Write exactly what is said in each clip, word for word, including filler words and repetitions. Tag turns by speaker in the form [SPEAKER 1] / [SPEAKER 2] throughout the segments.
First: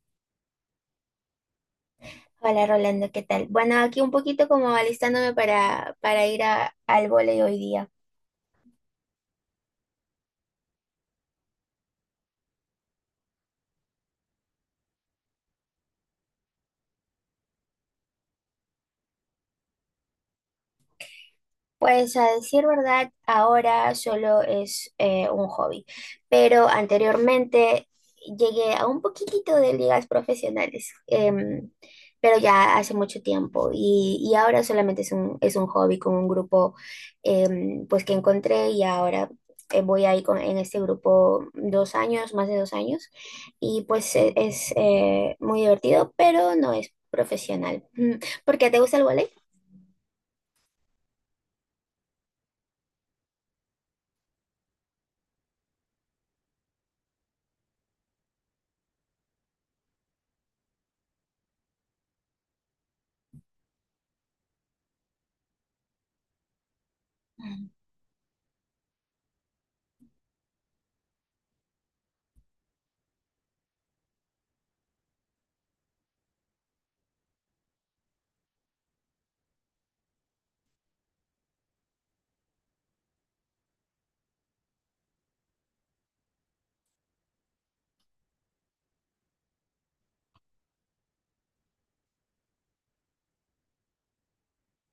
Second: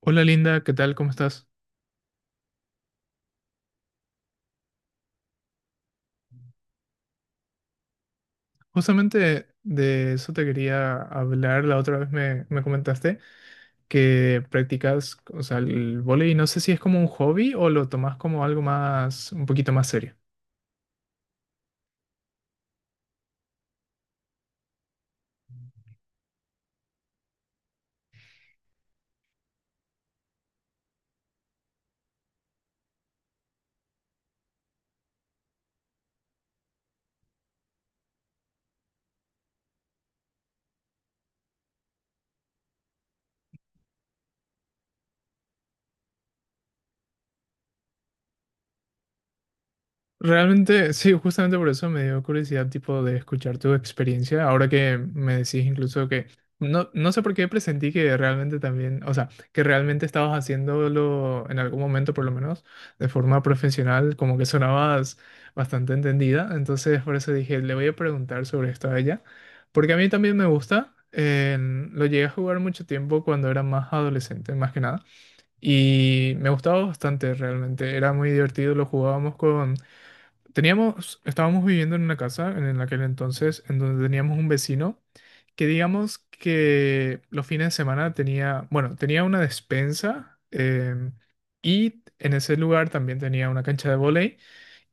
[SPEAKER 1] Hola Linda, ¿qué tal? ¿Cómo estás?
[SPEAKER 2] Hola Rolando, ¿qué tal? Bueno, aquí un poquito como alistándome para, para ir a- al vóley hoy día.
[SPEAKER 1] Justamente de eso te quería hablar. La otra vez me, me comentaste que practicas, o sea, el vóley. No sé si es como un hobby o lo tomas como algo más, un poquito más serio.
[SPEAKER 2] Pues a decir verdad, ahora solo es eh, un hobby, pero anteriormente llegué a un poquitito de ligas profesionales, em, pero ya hace mucho tiempo y, y ahora solamente es un, es un hobby con un grupo em, pues que encontré y ahora eh, voy ahí con, en este grupo dos años, más de dos años y pues e- es, eh, muy divertido, pero no es profesional. Mm, ¿Por qué te gusta el vóley?
[SPEAKER 1] Realmente, sí, justamente por eso me dio curiosidad, tipo, de escuchar tu experiencia. Ahora que me decís incluso que no, no sé por qué presentí que realmente también, o sea, que realmente estabas haciéndolo en algún momento, por lo menos, de forma profesional, como que sonabas bastante entendida. Entonces, por eso dije, le voy a preguntar sobre esto a ella, porque a mí también me gusta. Eh, lo llegué a jugar mucho tiempo cuando era más adolescente, más que nada. Y me gustaba bastante realmente. Era muy divertido, lo jugábamos con. Teníamos, estábamos viviendo en una casa en aquel entonces en donde teníamos un vecino que digamos que los fines de semana tenía, bueno, tenía una despensa em, y en ese lugar también tenía una cancha de vóley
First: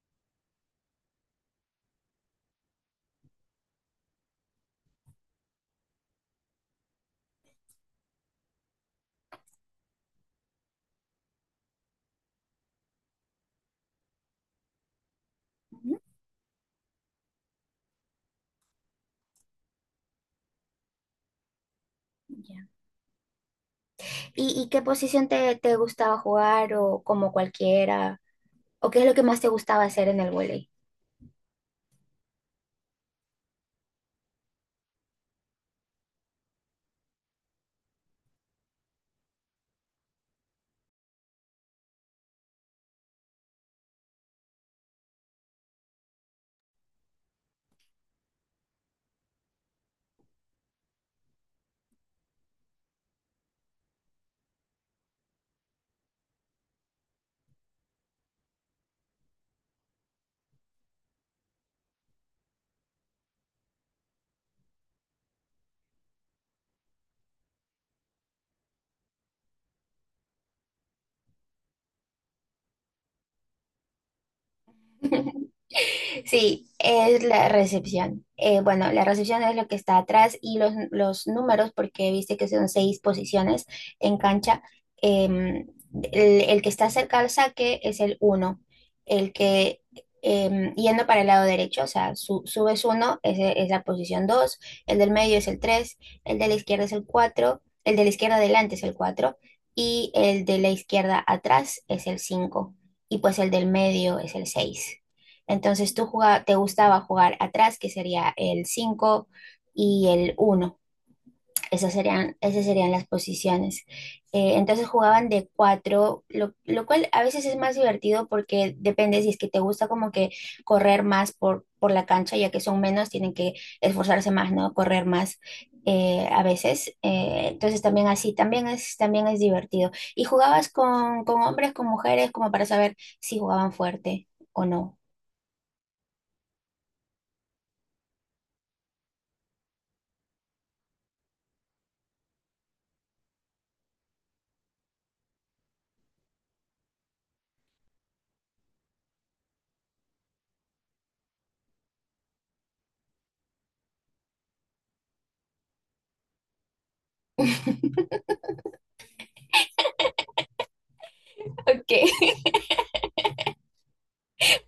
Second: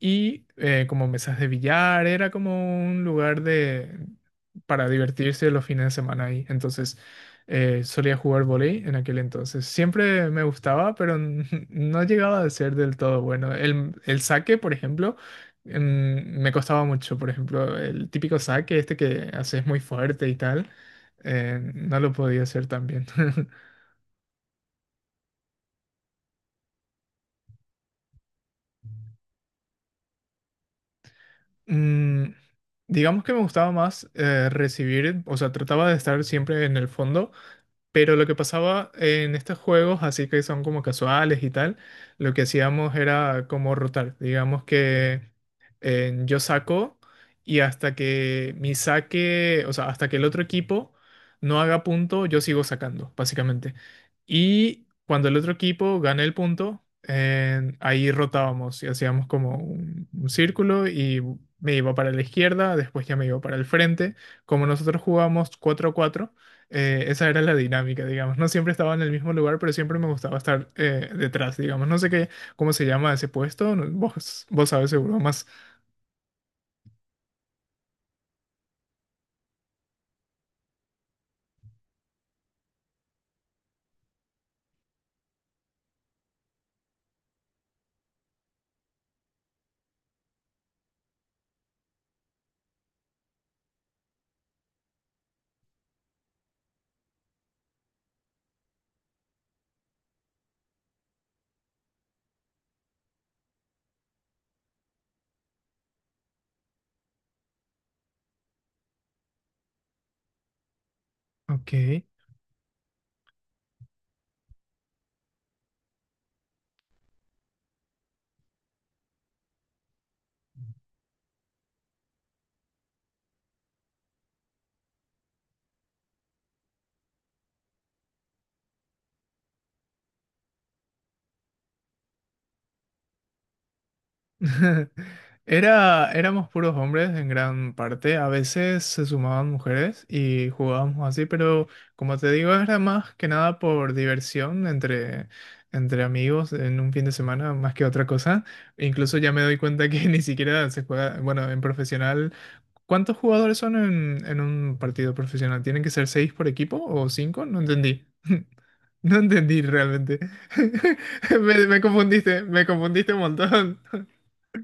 [SPEAKER 1] y eh, como mesas de billar, era como un lugar de, para divertirse los fines de semana ahí. Entonces eh, solía jugar vóley en aquel entonces. Siempre me gustaba, pero n- no llegaba a ser del todo bueno. El, el saque, por ejemplo, mm, me costaba mucho. Por ejemplo, el típico saque, este que haces muy fuerte y tal, eh, no lo podía hacer tan bien.
[SPEAKER 2] ¿Y, y qué posición te, te gustaba jugar o como cualquiera? ¿O qué es lo que más te gustaba hacer en el vóley?
[SPEAKER 1] Mm, digamos que me gustaba más eh, recibir, o sea, trataba de estar siempre en el fondo. Pero lo que pasaba en estos juegos, así que son como casuales y tal, lo que hacíamos era como rotar. Digamos que eh, yo saco y hasta que mi saque, o sea, hasta que el otro equipo no haga punto, yo sigo sacando, básicamente. Y cuando el otro equipo gane el punto, eh, ahí rotábamos y hacíamos como un, un círculo y me iba para la izquierda, después ya me iba para el frente. Como nosotros jugamos cuatro a cuatro, eh, esa era la dinámica, digamos. No siempre estaba en el mismo lugar, pero siempre me gustaba estar eh, detrás, digamos. No sé qué, cómo se llama ese puesto. no- Vos, vos sabes seguro más.
[SPEAKER 2] Sí, es la recepción. Eh, bueno, la recepción es lo que está atrás y los, los, números, porque viste que son seis posiciones en cancha. em, el, el que está cerca al saque es el uno, el que em, yendo para el lado derecho, o sea, su- subes uno, ese es la posición dos, el del medio es el tres, el de la izquierda es el cuatro, el de la izquierda adelante es el cuatro y el de la izquierda atrás es el cinco y pues el del medio es el seis. Entonces tú jugaba- te gustaba jugar atrás, que sería el cinco y el uno. Esas
[SPEAKER 1] Ok.
[SPEAKER 2] serían, esas serían las posiciones. Eh, entonces jugaban de cuatro, lo, lo cual a veces es más divertido porque depende si es que te gusta como que correr más por, por la cancha, ya que son menos, tienen que esforzarse más, ¿no? Correr más. Eh, a veces, Eh, entonces también así, también es, también es divertido. ¿Y jugabas con, con, hombres, con mujeres, como para saber si jugaban fuerte o no?
[SPEAKER 1] Era, éramos puros hombres en gran parte. A veces se sumaban mujeres y jugábamos así, pero como te digo, era más que nada por diversión entre, entre amigos en un fin de semana, más que otra cosa. Incluso ya me doy cuenta que ni siquiera se juega, bueno, en profesional. ¿Cuántos jugadores son en, en un partido profesional? ¿Tienen que ser seis por equipo o cinco? No entendí. No entendí realmente. Me, me
[SPEAKER 2] Ok.
[SPEAKER 1] confundiste, me confundiste un montón.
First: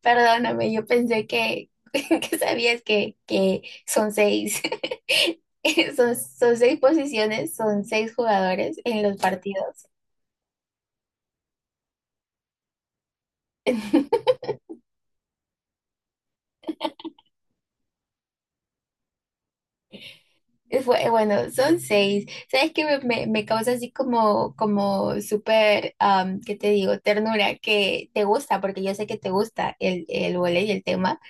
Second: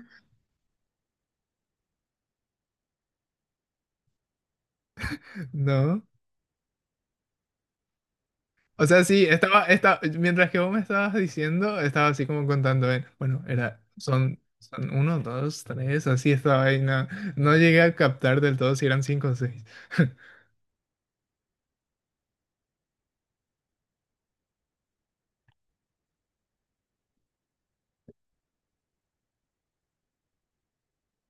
[SPEAKER 2] Perdóname, yo pensé que, que, sabías que, que son seis.
[SPEAKER 1] No.
[SPEAKER 2] Son, son seis posiciones, son seis jugadores
[SPEAKER 1] O
[SPEAKER 2] en
[SPEAKER 1] sea,
[SPEAKER 2] los
[SPEAKER 1] sí, estaba,
[SPEAKER 2] partidos.
[SPEAKER 1] estaba, mientras que vos me estabas diciendo, estaba así como contando, eh, bueno, era, son, son uno, dos, tres, así estaba ahí, no, no llegué a captar del todo si eran cinco o seis.
[SPEAKER 2] Fue- Bueno, son seis. ¿Sabes qué me, me- me causa así como, como súper, am, ¿qué te digo? Ternura, que te gusta, porque yo sé que te gusta el, el vóley y el tema,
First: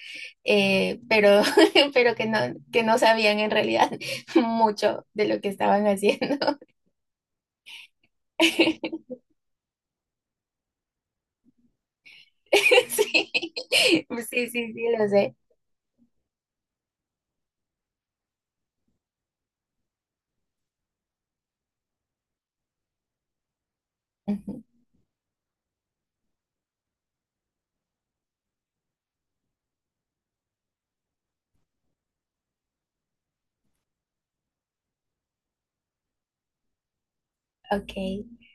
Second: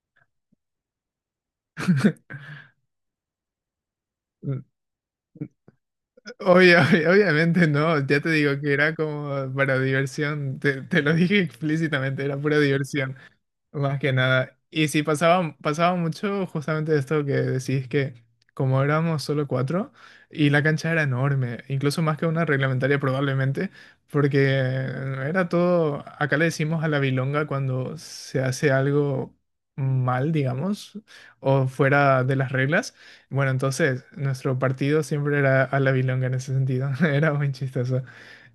[SPEAKER 2] eh, pero, pero que no, que no sabían en realidad mucho de lo que estaban haciendo.
[SPEAKER 1] Obvia- obvia- obviamente no, ya te digo que era como para diversión, te, te lo dije explícitamente, era pura diversión.
[SPEAKER 2] Sí,
[SPEAKER 1] Más que
[SPEAKER 2] pues sí,
[SPEAKER 1] nada.
[SPEAKER 2] sí, sí,
[SPEAKER 1] Y sí,
[SPEAKER 2] lo sé.
[SPEAKER 1] pasaba, pasaba mucho justamente esto que decís que como éramos solo cuatro y la cancha era enorme, incluso más que una reglamentaria probablemente, porque
[SPEAKER 2] Ujú.
[SPEAKER 1] era todo, acá le decimos a la bilonga cuando se hace algo mal, digamos, o fuera de las reglas. Bueno, entonces nuestro partido siempre era a la bilonga en ese sentido, era muy
[SPEAKER 2] Ok.
[SPEAKER 1] chistoso.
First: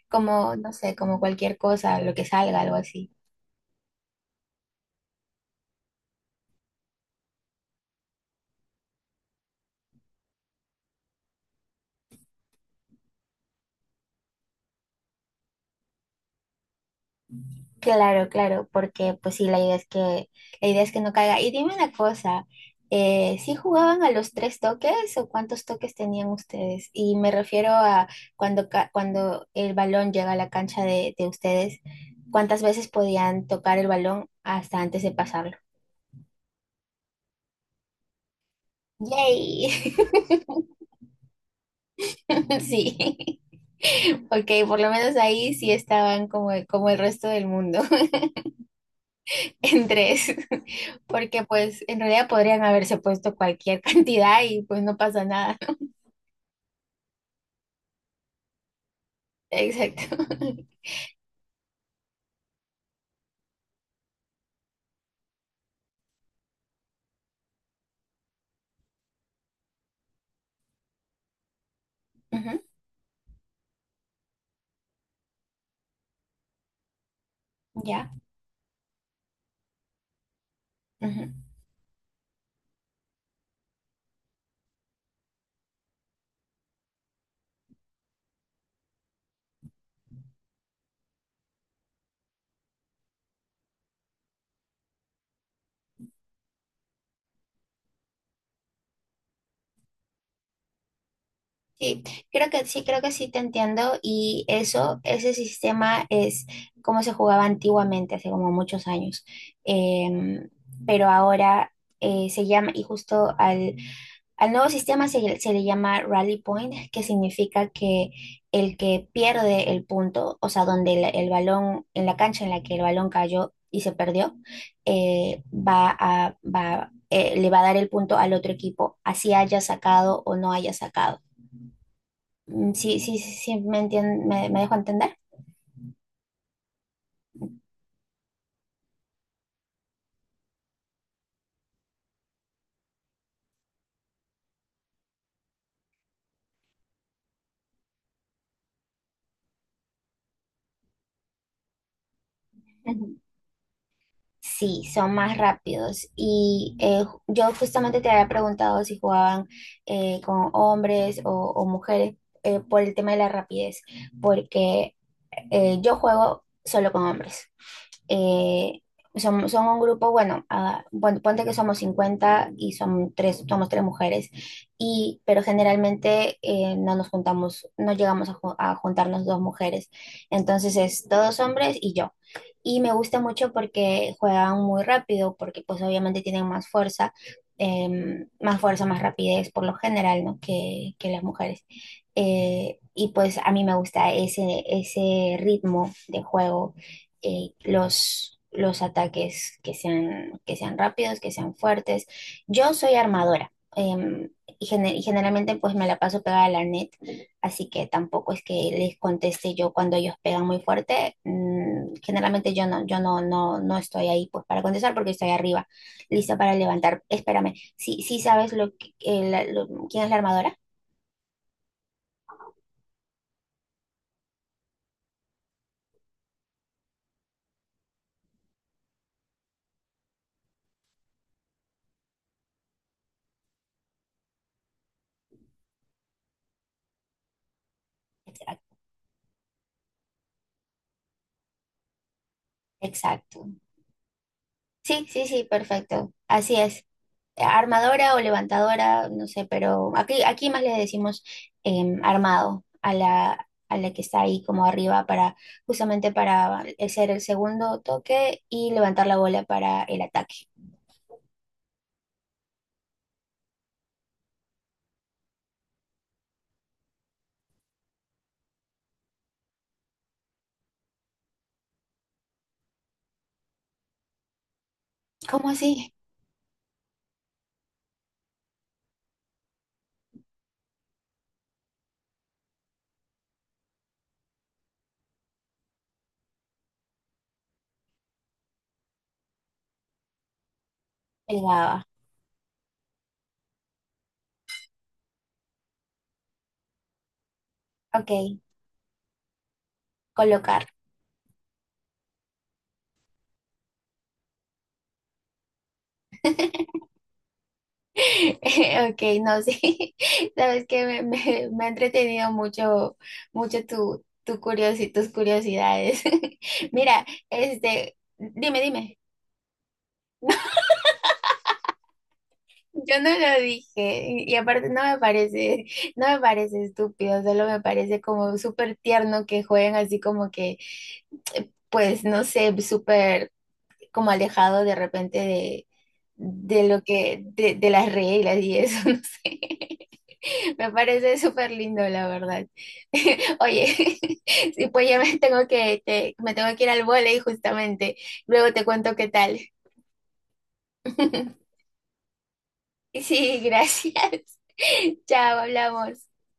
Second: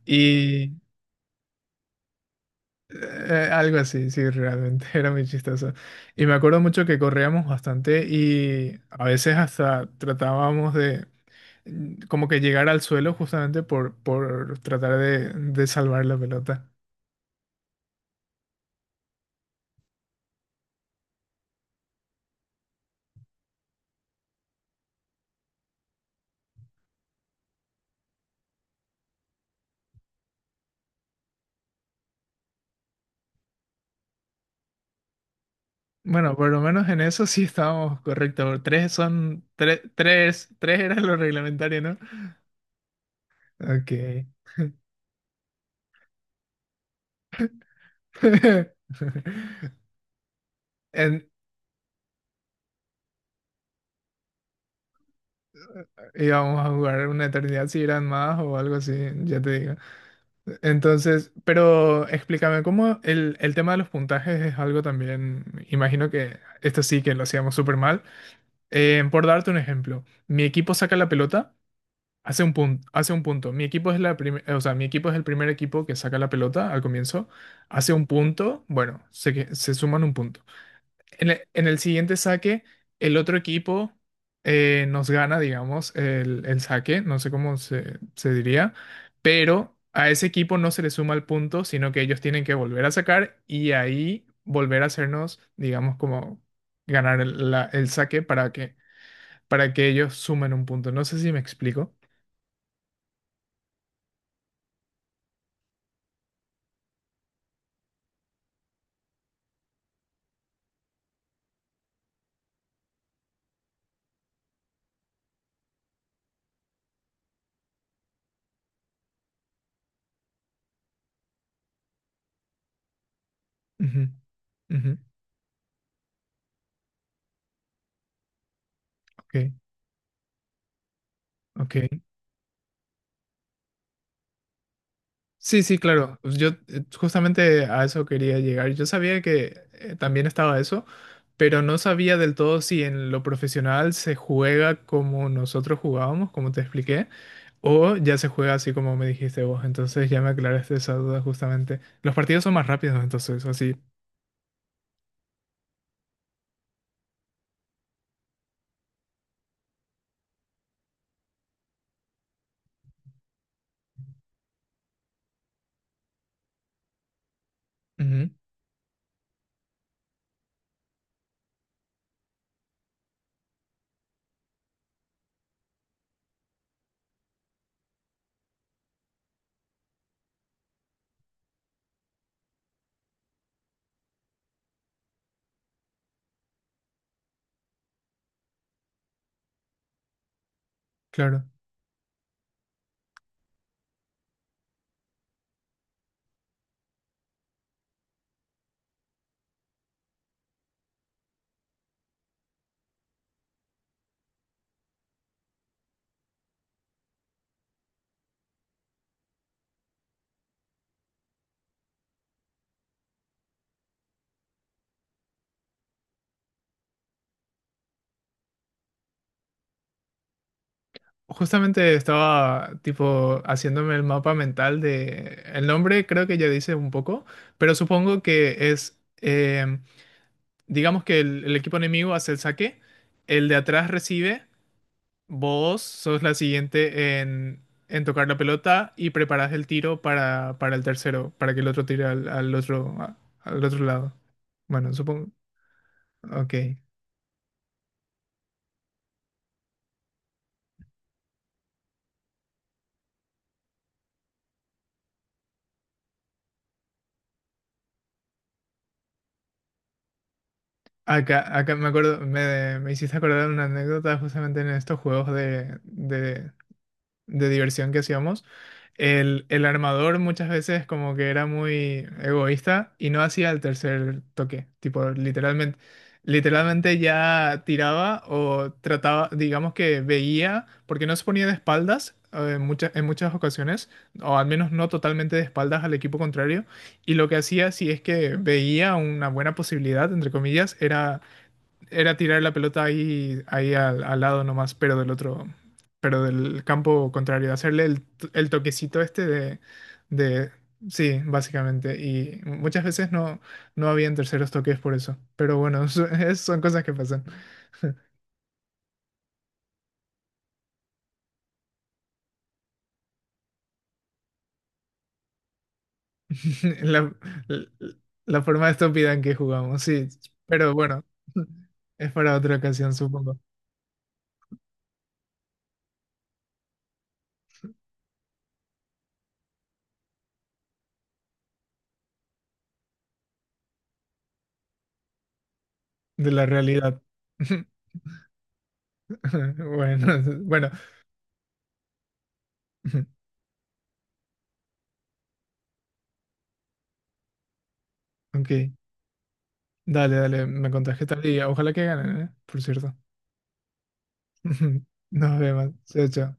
[SPEAKER 2] Como, no sé, como cualquier cosa, lo que salga, algo así.
[SPEAKER 1] Eh, algo así, sí, realmente era muy chistoso. Y me acuerdo mucho que corríamos bastante y a veces hasta tratábamos de mm, como que llegar al suelo justamente por, por tratar de, de salvar la pelota.
[SPEAKER 2] Claro, claro, porque pues sí, la idea es que, la idea es que no caiga. Y dime una cosa, eh, ¿sí jugaban a los tres toques o cuántos toques tenían ustedes? Y me refiero a cuando, ca- cuando el balón llega a la cancha de, de ustedes, ¿cuántas veces podían tocar el balón hasta antes de pasarlo?
[SPEAKER 1] Bueno, por lo menos en eso sí estábamos correctos. Tres son, tres,
[SPEAKER 2] ¡Yay!
[SPEAKER 1] tres, tres era lo reglamentario, ¿no?
[SPEAKER 2] Sí.
[SPEAKER 1] Ok.
[SPEAKER 2] Ok, por lo menos ahí sí estaban como, como, el resto del mundo, en tres,
[SPEAKER 1] En,
[SPEAKER 2] porque pues en realidad podrían haberse puesto cualquier cantidad y pues no pasa nada.
[SPEAKER 1] íbamos a jugar una eternidad si eran más o algo así, ya te digo.
[SPEAKER 2] Exacto.
[SPEAKER 1] Entonces, pero explícame, ¿cómo el, el tema de los puntajes es algo también? Imagino que esto sí que lo hacíamos súper mal. Eh, por darte un ejemplo, mi equipo saca la pelota, hace un
[SPEAKER 2] Ujú.
[SPEAKER 1] punto, hace un punto. Mi equipo es la prim- o sea, mi equipo es el primer equipo que saca la pelota al comienzo, hace un
[SPEAKER 2] Ya.
[SPEAKER 1] punto, bueno, se, que- se suman un punto. En
[SPEAKER 2] Ujú.
[SPEAKER 1] el, en el siguiente saque, el otro equipo eh, nos gana, digamos, el, el saque, no sé cómo se, se diría, pero a ese equipo no se le suma el punto, sino que ellos tienen que volver a sacar y ahí volver a hacernos, digamos, como ganar el, la- el saque para que, para que ellos sumen un punto. No sé si me explico.
[SPEAKER 2] Sí, creo que sí, creo que sí te entiendo y eso, ese sistema es como se jugaba antiguamente, hace como muchos años. Em, pero ahora eh, se llama, y justo al Al nuevo sistema se, se le llama Rally Point, que significa que el que pierde el punto, o sea, donde el, el balón, en la cancha en la que el balón cayó y se
[SPEAKER 1] Ujú,
[SPEAKER 2] perdió,
[SPEAKER 1] ujú,
[SPEAKER 2] eh, va a, va, eh, le va a dar el punto al otro equipo, así
[SPEAKER 1] ok,
[SPEAKER 2] haya sacado o no haya sacado.
[SPEAKER 1] ok.
[SPEAKER 2] Mm, Sí, sí, sí, sí, me entien- me, me dejo entender.
[SPEAKER 1] Sí, sí, claro. Pues yo eh, justamente a eso quería llegar. Yo sabía que eh, también estaba eso, pero no sabía del todo si en lo profesional se juega como nosotros jugábamos, como te expliqué, o ya se juega así como me dijiste vos. Entonces ya me aclaraste esa duda justamente. Los partidos son más rápidos, entonces, así.
[SPEAKER 2] Sí, son más rápidos. Y eh, ju- yo justamente te había preguntado si jugaban eh, con hombres o, o mujeres, eh, por el tema de la rapidez, porque eh, yo juego solo con hombres,
[SPEAKER 1] Ujú,
[SPEAKER 2] eh, son, son, un grupo, bueno, ah, pon- ponte que somos cincuenta y son tres, somos tres mujeres, y, pero generalmente eh, no nos juntamos, no llegamos a, ju- a juntarnos dos mujeres. Entonces es todos hombres y yo. Y me gusta mucho porque juegan muy rápido, porque pues obviamente tienen más fuerza, em, más fuerza, más rapidez por lo general, ¿no? que, que las
[SPEAKER 1] claro.
[SPEAKER 2] mujeres. Eh, y pues a mí me gusta ese, ese, ritmo de juego, eh, los, los, ataques que sean, que sean rápidos, que sean fuertes. Yo soy armadora, em, y, gene- y generalmente pues me la paso pegada a la net, así que tampoco es que les conteste yo cuando ellos pegan muy fuerte. Mm, generalmente yo no, yo no, no, no estoy ahí pues para contestar porque estoy arriba, lista para levantar. Espérame, ¿sí, sí sabes lo que, eh, la- lo- quién es la armadora?
[SPEAKER 1] Justamente estaba tipo haciéndome el mapa mental de... El nombre creo que ya dice un poco, pero supongo que es... em, digamos que el, el equipo enemigo hace el saque, el de atrás recibe, vos sos la siguiente en, en tocar la pelota y preparás el tiro para, para el tercero, para que el otro tire al, al otro, a-
[SPEAKER 2] Exacto.
[SPEAKER 1] al otro lado. Bueno,
[SPEAKER 2] Sí, sí,
[SPEAKER 1] supongo.
[SPEAKER 2] sí, perfecto. Así
[SPEAKER 1] Ok.
[SPEAKER 2] es. Armadora o levantadora, no sé, pero aquí, aquí, más le decimos, em, armado a la, a la que está ahí como arriba para, justamente para hacer el segundo toque y levantar la bola para el ataque.
[SPEAKER 1] Acá, acá me acuerdo, me, me hiciste acordar una anécdota justamente en estos juegos de, de, de diversión que hacíamos, el, el armador muchas veces como que era muy egoísta y no hacía el tercer toque. Tipo,
[SPEAKER 2] ¿Cómo
[SPEAKER 1] literalmente,
[SPEAKER 2] así?
[SPEAKER 1] literalmente ya tiraba o trataba, digamos que veía, porque no se ponía de espaldas. eh, En muchas, en muchas ocasiones, o al menos no totalmente de espaldas al equipo contrario, y lo que hacía si es que veía una buena posibilidad, entre comillas, era
[SPEAKER 2] El baba.
[SPEAKER 1] era tirar la pelota ahí, ahí al, al lado nomás, pero del otro, pero del campo contrario, hacerle el,
[SPEAKER 2] Ok,
[SPEAKER 1] t- el toquecito este de, de,
[SPEAKER 2] colocar.
[SPEAKER 1] sí, básicamente. Y muchas veces no, no habían terceros toques por eso. Pero bueno, so- es- son cosas que pasan.
[SPEAKER 2] Ok, no, sí. Sabes que me, me- me ha entretenido mucho, mucho, tu, tu curiosi- tus curiosidades. Mira,
[SPEAKER 1] La, la,
[SPEAKER 2] este,
[SPEAKER 1] la
[SPEAKER 2] dime,
[SPEAKER 1] forma
[SPEAKER 2] dime.
[SPEAKER 1] estúpida en que jugamos, sí. Pero bueno, es para otra ocasión,
[SPEAKER 2] Yo no
[SPEAKER 1] supongo,
[SPEAKER 2] lo dije, y y aparte no me parece, no me parece estúpido, solo me parece como súper tierno que jueguen así como que, pues no sé, súper como alejado de repente de,
[SPEAKER 1] de la
[SPEAKER 2] de lo
[SPEAKER 1] realidad.
[SPEAKER 2] que, de, de las reglas y eso, no sé.
[SPEAKER 1] Bueno,
[SPEAKER 2] Me
[SPEAKER 1] bueno,
[SPEAKER 2] parece súper lindo, la verdad. Oye. Sí, pues ya me tengo que, te- me tengo que ir al vóley justamente.
[SPEAKER 1] ok.
[SPEAKER 2] Luego te cuento qué tal.
[SPEAKER 1] Dale, dale, me contás qué tal y ojalá que ganen, ¿eh? Por cierto.
[SPEAKER 2] Sí, gracias. Chao,
[SPEAKER 1] Nos vemos. Chao,
[SPEAKER 2] hablamos.
[SPEAKER 1] chao.